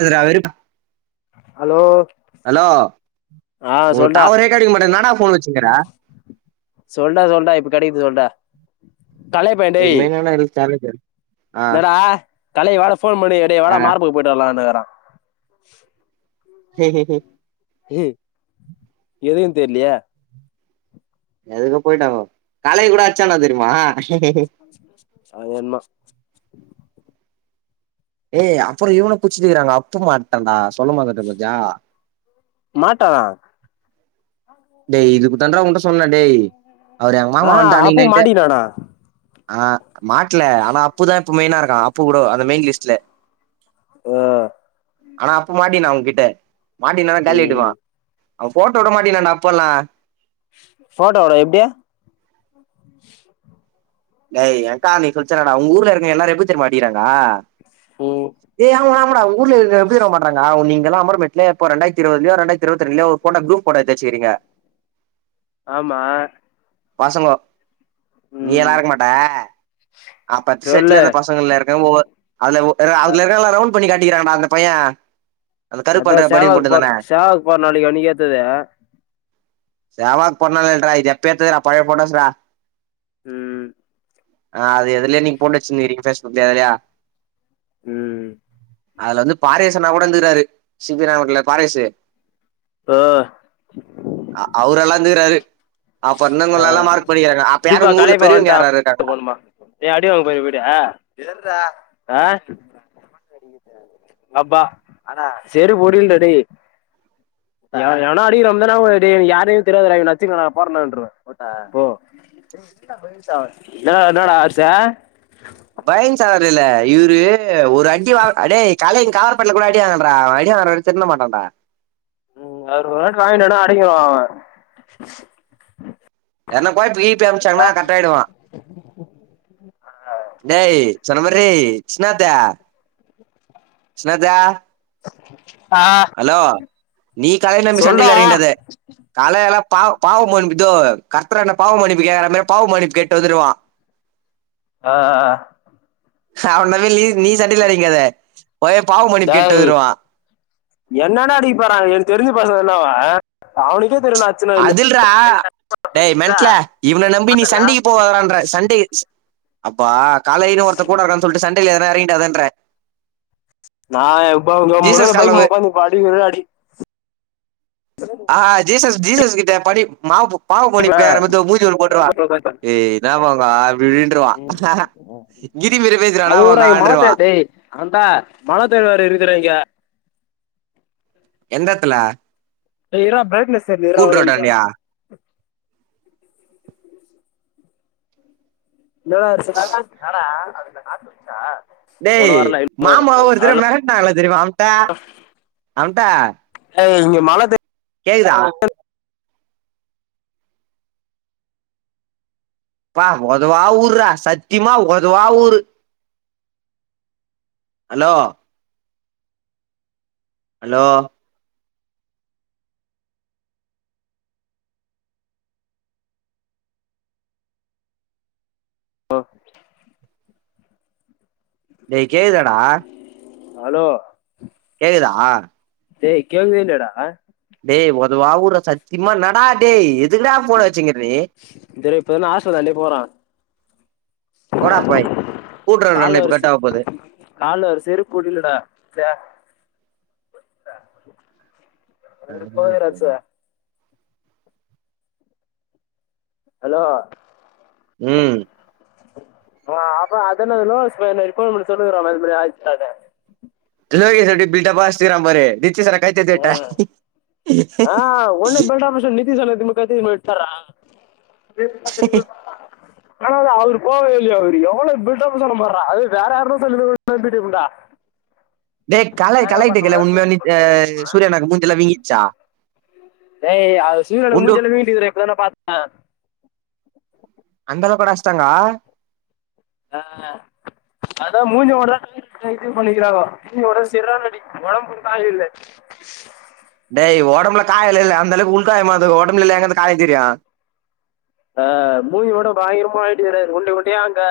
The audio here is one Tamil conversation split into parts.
அதுல அவருப் ஹலோ ஆ உனக் சொல்டா டவரே கெடைக்க மாட்டிக்து என்னாடா ஃபோன் வெச்சுங்குற சொல்டா சொல்டா இப்ப கெடைக்குது சொல்டா தலை பயண்டேய் தலைப்பு என்னடா கலைக் வெர போன் பண்ணி டேய் வாடா ஆ மார்புக்கு போய்ட்டு வர்லான்னுக்கறா [unintelligible] ஹ்ம் ஹ்ம் உம் உ எதுக்குன் தெர்லயே எதுக்கோ போய்ட்டாங்கோ காலைய கூட அச்சாங்க தெரியுமா அதென்மா ஏய் அப்பற இவன குச்சினுக்கிறாங்க அப்பமாட்டன்டா சொல்ல மறந்துட்டே பாத்தியா மாட்டா டேய் இதுக்கு தான்டா உங்ட்ட சொன்ன டேய் அவர எங்க மாமா ஆஹா வன்ட்டு அன்னைக்கு அப்பு நைட்டு மாட்டிக்கினானா ஆ மாட்ல ஆனா அப்புதா இப்ப மெய்னா இருக்கா அப்பு கூடோ அந்த மெயின் லிஸ்ட்ல ஆ ஆனா அப்ப மாட்டினா அவுங்கிட்ட மாட்டிருந்தானா காலியாடிவா ம் அவ ஃபோட்டோ உடமாட்டின்றான்டா போலா ஃபோட்டோ உனக்கெப்டி டேய் எனக்கா நீ குச்சல்லடா உங்க ஊர்ல இருக்க எல்லாரு எப்டி தெரிமா அடிக்றாங்கா ம் டேய் ஆமாடா ஆமாடா உங்க ஊர்ல இருக்க எப்டி தெரிமா பண்றாங்க உ நீங் இங்கலா அமர்மெட்லே இப்ப இரண்டாயிரத்தி இருவதுலயோ இண்டாயிரத்தி இர்வத்தி ரெண்டுலயோ ஒரு ஃபோட்டா குரூப் ஃபோட்டோ எடுத்து வெச்சிர்கிங்க ஆமா பசங்கோ நீ ம் எல்லா இருக்க மாட்ட ஆ பத் செட்ல சொல்லு இருந்த பசங்கள்ல இருக்க ஒவ்வொ அந்த உ என்ல அ அதுல இருக்க எல்லா ரவுன் ட் பண்ணி காட்டிக்றான்டா அந்த பய அதா சேவாக் பாரு சேவாக் பாரு நாளைக்கு அன்னைக் எத்தது சேவாக் பண்ணதில்லடா இது எப்பெ எடுத்துதுடா பழைய ஃபோட்டோஸ் டா ம் ஆ அது எதுலயோ நீ போட்டு வச்ருந்ருக்கிங்க ஃபேஸ்புக்லயோ எதுலயோ ம் அதுல வந்து பாரேசன்னா கூட இருந்துகிறாரு சிவிரா ஓட்டல்ல பாரேசு ஓ ஆ அவ்ரெல்லா இந்துகிறாரு ஆ அப்ப யாரு திப்பா உங்க ஊர்ல காளியப்பா பெரியவங்க வன்ட்டா யாராரு இருக்காங்க போணுமா ஏ அடி வாங்க போயிர போய்டியா அ அப்பா ஆனா செடு முடில டேய் யாரயானே அடிக்கிறோம்தா ஞாபக வர்து யாரையு தெரியாதரா இவன அச்சுக்கனா பாருனான்ருவ போட்டா என்னட என்னடா ஆச்சு பயன் சாவார்ல்ல இவரு ஒரு அடி வாங் அடே காலே காவ பட்ல கூட ங்கயே நில்டா அவ அடி வாங்கற வரைக் திருந்த மாட்டான்டா ம் ஒரு வாட் வாங்கிட்டானா அடங்கிர்வா அவ என்ன போய் டீப்பி அனுப்ச்சாங்கனா கர்ட் ஆயிடுவா டேய் சொன்ன மறி ஷ்னத்து ஷ்னத்து ஆ அலோ நீ காலல ந்த சொல்டா சண்டைல எறங்கிடாத காலேல பாவ் பாவ் மன்னிப்தோ கர்த்ரான்டா பாவ் மன்னிப்பு கேக்குற மாறி பாவ் மன்னிப்பு கேட்டு வந்துருவா ஆ ஆ அ அவன நம்பி லி நீ சண்டைல எறங்க்காத போயே பாவமன்னிப் கேட்டு டேய் வந்ருவா என்னடா அடிக் போறாங்க எனக் தெரிஞ்ச பசங்கதா அவ அவுனுக்கே அதில்றா டே மென்ட்ல இவன நம்பி நீ சண்டைக்கு போவாதடான்ற சண்டே ச் அப்பா காலையிலு ஒருத்த கூட இருக்கான் சொல்ட்டு சண்டேல எதனா எறங்கிடாதன்ற நா [unintelligible] ஆ ஆ ஜீசஸ் ஜீசஸ் கிட்ட படி மாவுபு பாவ் மன்னிப்பு கேக்ற முத்து மூஞ்சில ஒன்னு போட்ருவா ஏ என்னாமோங்கா அப்டின்றுவா கிரிமிரி பேசறானா அவங்கான்ட்ருவா அவந்தா மனத்தேர்வாரு இருக்ற இங்க எந்தெடத்துல டே இர்றா ப்ரைட்னஸ் சேர்து இர்றா ஒரே நிம்ச இன்னடா வர சொன்னே டேய் மாமா ஒருத்தர மெரட்னாங்களா தெரியுமா அம்ட அம்டா மல தே கேக்குதா பா ஒதவா ஊர்ரா சத்தியமா ஒதவா ஊரு ஹலோ ஹலோ அ டேய் கேக்குதாடா ஹலோ கேக்குதா டேய் கேக்கவே இல்லாட டேய் ஒதவா ஊர்ரா சத்திமா என்னடா டேய் எதுக்குடா ஃபோன வச்சிங்கிற நீ டே டேய் இப்பதா ஆஸ்பத்திரியாண்டே போற போட போய் கால்ல ஒரு செ கால்ல ஒரு செருப் கூட இல்ல டா ச்சே வெறுப்பா இருக்குடா ராஜ்ச ஹலோ ம் அவே அப்ப அதென்ன லோகேஷ் பைய மாரி கோழிமூட்டி சொல்லினுகிறானா இது மாரி ஆயிச்சானு லோகேஸ் ஓரே பில்டப்பா அஷ்டுகிரா பாரு டிச்சு சரக் கைத்தட்டி உட்டே காத்துக்கு முன்ன எத்தாறா [inaudible] ஆனாலு அவரு போகவே இல்லயே அவரு எவ்வளோ பில்டப்பு சொன்னே பார்ரா அது வேற யார்னா சொல்லியிருந்த நம்பிட்டு இருப்பே டா டேய் கலை கலை தெரியுல்ல உண்மை யான்மே யா சூரியா அண்ணாக்கு மூஞ்சிலா விங்கிச்சா டேய் அது சூரியா அண்ணாக்கு உண்டு மூஞ்சில்ல வீங்கிட்டு இருக்குதுடா இப்பதான்டா பாத்தே அந்தளவுக்காடா அஷ்டாங்கா அ அதா மூஞ்சிய மட்டும்தா [inaudible] இது பண்ணிக்கிறாங்கோ மூஞ்சிலதா செரியான அடி உடம்புல ஒரு காயோ இல்ல டேய் ஒடம்புல காய்யோ இல்லல்ல அந்த அளவுக்கு உள் காயமா இருந்தகருக்கு ஒடம்புல எங்க இருந்து காய்யோ தெரியு ஆ மூஞ்சியோட பயங்கரமா ஆயிட்டுகிறாரு உண்ட உண்டையா அங்க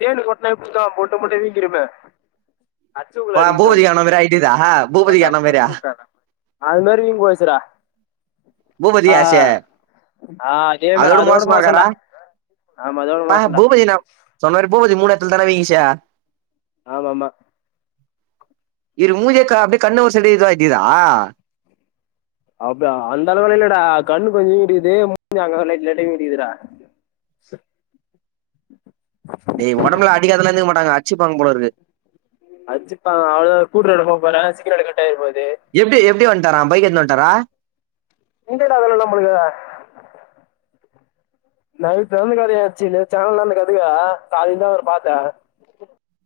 தேள் கொட்டனா எப்டி இருக்கு முட்ட முட்டையா வீங் வீங்கிருமே ! ! வா, ! பூபதி அண்ணன் ! மாதிரி ! ஐடிதா ! பூபதி ! அண்ணன் மாதிரியா ! ! ! அதுமாரியு பேசுறா பூபதியச்சே ஆ அதே மாதிரி அததோடு மோசோ அதோட சும்மா இருகாரா மோசம்டா ஆமா அதோட அ மோசம்டா பூபதி நா சொன்னரு பூபதி மூணு அத்துன் எடோ வீங்கிச்சே ஆமாம்மா இது மூஞ்சே க அப்டியே கண்ணே ஒரு செய்டு இத ஆயிட்டுக்குதா அப்பே அந்த அளவுல இல்லடா கண்ணு கொஞ்சோ வீங்கிட்டுகிது மூஞ்சி அங்கங்க லைட் லைட்டா வீங்கிட்டுகிதுடா டேய் ஒடம்புல்லா அடிக்காதுலா இருந்துக்க மாட்டாங்க அச்சிப்பாங்கு போல இருக்கு அச்சிப்பாங்க அவ்ளதா கூட்ரோடு போவபோறே சீக்னல்லு கட்டாயிர போது எப்டி எப்டி வன்டாரா பைக் எடுத்துனு வந்துட்டாரா இந்தடா அதெல்லா நம்மளுக்கு நைட் நடந்த கதையாச்சு நேத்து சாயங்காலோ தா அந்த கதையே காலைல தா அவர பாத்தே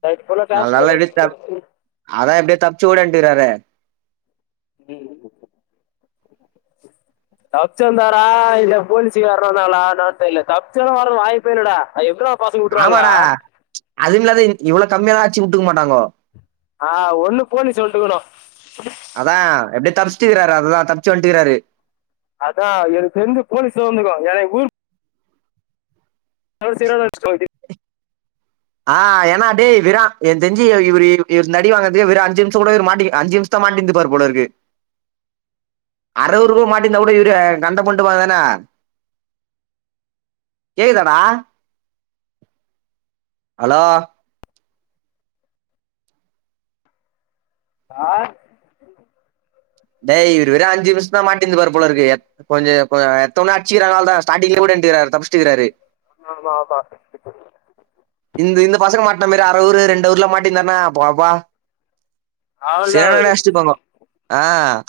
நைட் ஃபுல்லா கிளாஸ்ல ஏதோ ஒன் சொல்சி தப்சி ஓடியாட்டுகிறாரே ம் தப்புச்சு வந்தாரா இல்லே போலீசு யார்னா வந்தகளா என்னானு தெரியல தப்புச்சுல வர வாய்பே இல்லடா அது எப்புற்றா ஆமாடா அதுவு இல்லாத இவ்வளவு கம்மியல்லா அடிச்சு உட்டுருக்க மாட்டாங்கோ ஆ ஒண்ணு போலீஸ் வந்துக்கணும் அதா எப்படியோ தப்பச்சுட்டுருக்கிறாரு அதுதா தப் ச் வண்டுகிறாரு அதா எனக்கு தெரிஞ்சு போலீஸ்ல வந்துருக்கு ஏன ஊர் [unintelligible] ஆ ஏன்னா டே வீரா எனக்கு தெரிஞ்சி இவுர் இவுர் அடி வாங்குறது இவுர் அஞ்சி நிமிஷம் கூட இவர் மாட்டி அஞ்சி நிமிஷம் மாட்டிருந்துப்பார் போல இருக்கு [inaudible] அறுவறு ரூபா மாட்டி இருந்தா கூட இவரு சண்ட போட்டுருப்பாரு தான கேக்குதாடா ஹலோ ஆ டேய் இவரு வெறு அஞ்சி நிமிஷந்தா மாட்டிருந்துருப்பாரு போலருக்கு கொஞ்ச கொஞ்ச எடுத்தோன அடிச்சிக்கிற அவளே தா ஸ்டார்ட்டிங்ல கூட இருத்துக்குறாரு தப்பிச் ஆமா ஆமா இந்த இந்த பசங்க மாட்ன மாரி அர ஊர் ரெண்டு ஊர்லா மாட்டிருந்தாருன்னா பாப் பா அவன் தான் செரியான அவரு அச்சிருப்பாங்கோ ஆ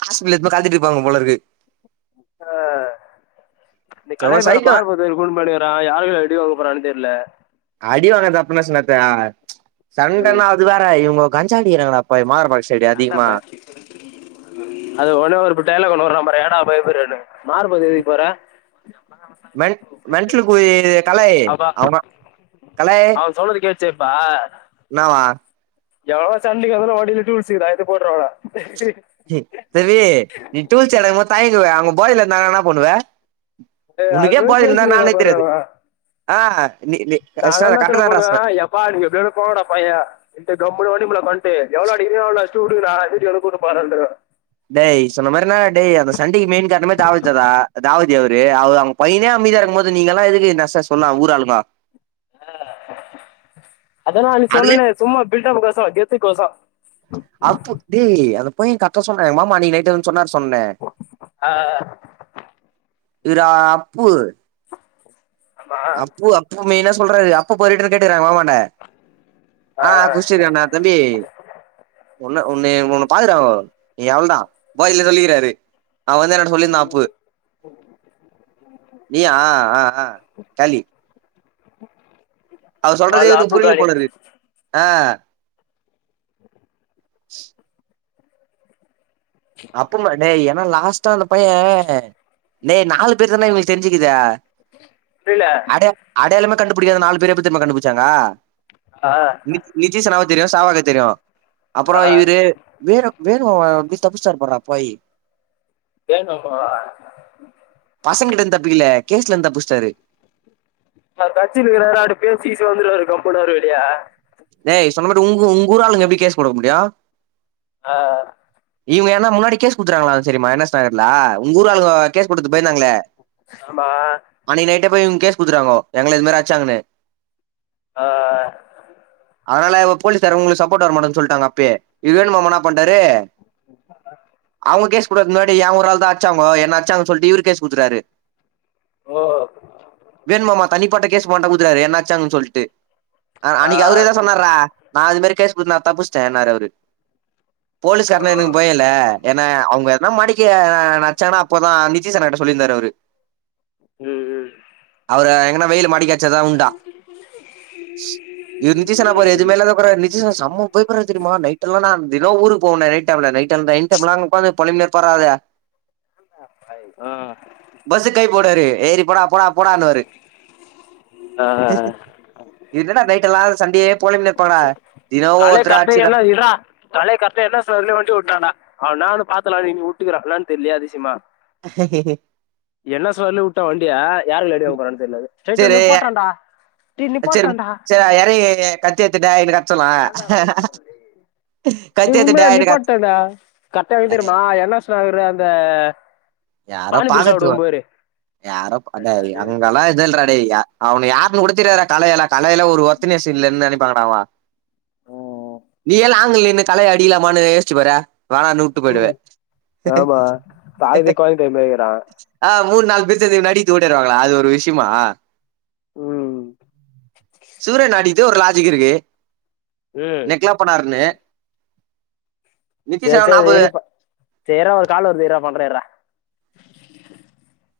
ஹாஸ்பிட்டல் எடுத்து போய் காத்திட்ருப்பாங்க போல இருக்கு ஆ இந்த கலை செம வேற சைக்கோ மறுப்புத் கோயில் கூட்னு போயிடுக்குறா யாருகிட்ட அடி வாங்க போறான்னு தெரியல ம் ! ! ! ! ! ! ! ! ! ! ! நா டா பய அது ஒனே ஒரு டயலாக் ஒன்னுவுர பாரு என்னடா பயப்புடுற மார்பகுதிக்கு போற ! ! ! ! ! ! ! ! ! ! ! அப்பா சே பா என்னவா எவளோ சண்டிக்கு வந்த வண்டில டூல்ஸ் இருக்குது எடுத்து போற்றுருவலா ! ! ! ! ! ! ! ! ! ! ! ! ! ! ! ! ! ! ! ! ! ! ! ! ஏய், அது மாதிரி பேசினுக்கிறா நா என்னதான பண்ணுவ எப்பா நீங்க எப்படியாது போங்கடாப்ப ஏ இந்த கம்முனு வண்டிக்குள்ள உட்காந்துட்டு எவ்வளோ அடிக்கிறாயோ அவளோ அடிச்சிட்டு விடுங்கடா வீட்டுக்கு வென கூட்டு போறான்னுடுவ டேய் சொன்ன மாதிரனா டே அந்த சண்டைக்கி மெயின் காரணமோ தவுதர் தா தாவுத் அவரு அவரு அவங்க பையனே அமைதியா இருக்கு போது நீங்க எல்லா எதுக்கு நச சொன்ன ஊர் ஆளுங்க ஆ அதனா அன்னைக்கி அதுலே சொன்னனே சும்மா பில்டப் கோச கெத்து கோச அப்பு டே அந்த பைய கரெக்ட் தா சொன்னா எங்க மாமா நீ நைட்டு வந்து சொன்னரு ஆ இரா அப்பு அப்பு அப்பு மெய்னா சொல்றாரு அப்பு போய்ட்டுன்னு கேட்டுக்காரு எங்க மாமா இல்ல ஆ குடிசிர் கேன்னா தம்பி ஒன்ன ஒன்னைய ஒன்ன பக்குறாவோ நீ அவ்ளோதா போயில சொல்லிக்கிறாரு அவ வந்து என்னட்ட சொல்லிருந்தா அப்பு நீயா ஆ ஆ காலி [inaudible] அவர் சொல்றதே நாலு இவனுக்கு ஆப்பு புரில காலி போலருக் ஆ [inaudible] அப்பும டேய் ஏனா லாஸ்ட்டா அந்த பைய டேய் நாலு பேர்தான இவங்களுக்கு தெரிஞ்சுக்குது புரியல அடை அடையாளமே கண்டு புடிக்காத நாலு பேர எப்டி தெரியுமா கண்டுபுடிச்சாங்க ஆ, நித் நித்திஷ் அண்ணாவ தெரியு சாவாக தெரியு அப்பறம் இவுரு வேலு வேலு எப்டி தப்புசிட்டார் பாருடா அப்பாயி வேனு அம்மாவா பசங்ககிட்ட இருந்து தப்பிக்கல கேஸ்லே இருந்து தப்பிச்சிட்டாரு அவரு படிச்சின்னுக்குறாரு அவர்ட்ட பேசி கீசி வந்துருவாரு தம் போட அவரு வெளிய டேய் சொன்ன மாட்டு உங் உங்கூராளுங்க எப்டி கேஸ் கொடுக்க முடியு ஆ இவனுங்க என்ன முன்னாடி கேஸ் குடுத்துறாங்களா தெரியுமா என் எஸ் நகர்ல உங்கூராளுங்க கேஸ் குடுத்து பயந்தாங்களே ஆமா அன்னக்கி நைட் எங்கயோ போய் இவுங்க கேஸ் குடுத்துட்டாங்கோ எங்கள இது மாரி அச்சாங்கன்னு ஆ அதனால இவ போலீசார் ஒங்களுக்கு சப்போர்ட்டா வர மாட்டாங்கன்னு சொல்லிட்டாங்க அப்பயே இவரு வேணுமாமா என்ன பண்டாரு [inaudible] அவுங்க கேஸ் குடுக்கறதுக்கு முன்னாடி ஏ ஒரு ஆள் தா அடிச்சாங்கோ என்ன அடிச்சாங்கன்னு சொல்லிட்டு இவரு கேஸ் குடுத்துட்டாரு வேணு மாமா தனிப்பட்ட கேஸ் போடா குடுத்துட்டாரு என்ன அடிச்சாங்கன்னு சொல்லிட்டு ஆ அன்னக்கி அவரே தா சொன்னார்றா நா அது மாரி கேஸ் குடுத்து நா தப்புச்சிட்டேன்னாரு அவரு போலீ எனக்கு பயோ இல்ல ஏன்னா அவுங்க எதுனா மாட்டிக்க கி என்ன அடிச்சானோ அப்பதா நிதிஸ் அண்ணாகிட்ட சொல்லிருந்தாரு அவரு ம் ம் ஆ எங்கன்னா வெயில மாட்டிக்கச்ச எதா உண்டா இந்த நிதிஷ் அண்ணா பாரு எதுமே இல்லாத போறாரு நிதிஷ் அண்ணா செம பயப்படுறாறு தெரியுமா நைட் எல்லா நா தினோ ஊருக்கு போவேண்டா நைட் டே டைம் இல்ல நைட் டைம் நைட் டைம்லா அங்க உக்காந்து பொலம்பினே இருப்பார்றா ஆளு ம், பஸ் கை போட்டாரு ஏறி போடா போடா போடனுவாரு ஆ, ஆ. இது என்னடா நைட் எல்லா சண்டயே கலை தம்பி என்ன இருடா கலை தம்பி என்ன சொல்லிட்டு வண்டி ஓட் நானா அவன நானு பாத்துறலான்னு நீ வுட்டுக்கிற என்னான்னு தெரிலையே அதிசயமா என்ன சொல்லி வுட்டே வண்டிய யார் கைல அடி வாங்க போரானு தெரில அது சரிடா சேரி நிப்பாட்ரேண்டா சேரி சேரி இறங்கி கத்தி எத்துட்ட இதுக்கப் ஏன்டா பயப்படுற டேய் கத்தி டேய் உண்மைல எத்துடா எனக்கு அடி நிப்பாட்டேன்டா கரெக்டா எங்க டேய் தெரியுமா என்ன சொன்னாரு அந்த யாரோ பானிபூரி பாக்கறதுக்கு சாப்பிடுவோம் போயிரு யாரோ அடேய் அங்கல்லா எதுவு இல்றா டேய் யா அவன யார்ன்னு கூடத்தெரியாதுறா கலை எல்லா கலையில ஒரு ஒர்த்நெஸ் இல்லன்னு நெனைப்பாங்கடா அவங்க நீயே லாங் லீவ் நின்னு கலைய அடிக்கலாமான்னு யோசிச்சி பாறே வேணானு வுட்டு பொய்டுவ ம், ஆமா பாதி குழந்தை டைம் ஆ மூணு நாலு பேர் சேந்து இவன அடி தூண்ட்டு வருவாங்களே அது ஒரு விஷ்யமா ம் சூரி அண்ணா அடிக்குது ஒரு லாஜிக் இருக்கு ம் நெக்லா பன்னாருன்னு சேர் ஆனா சேர் நாப்பது இரு ப சேர்றா ஒரு கால் வருது இர்றா பண்றே இர்றா [inaudible]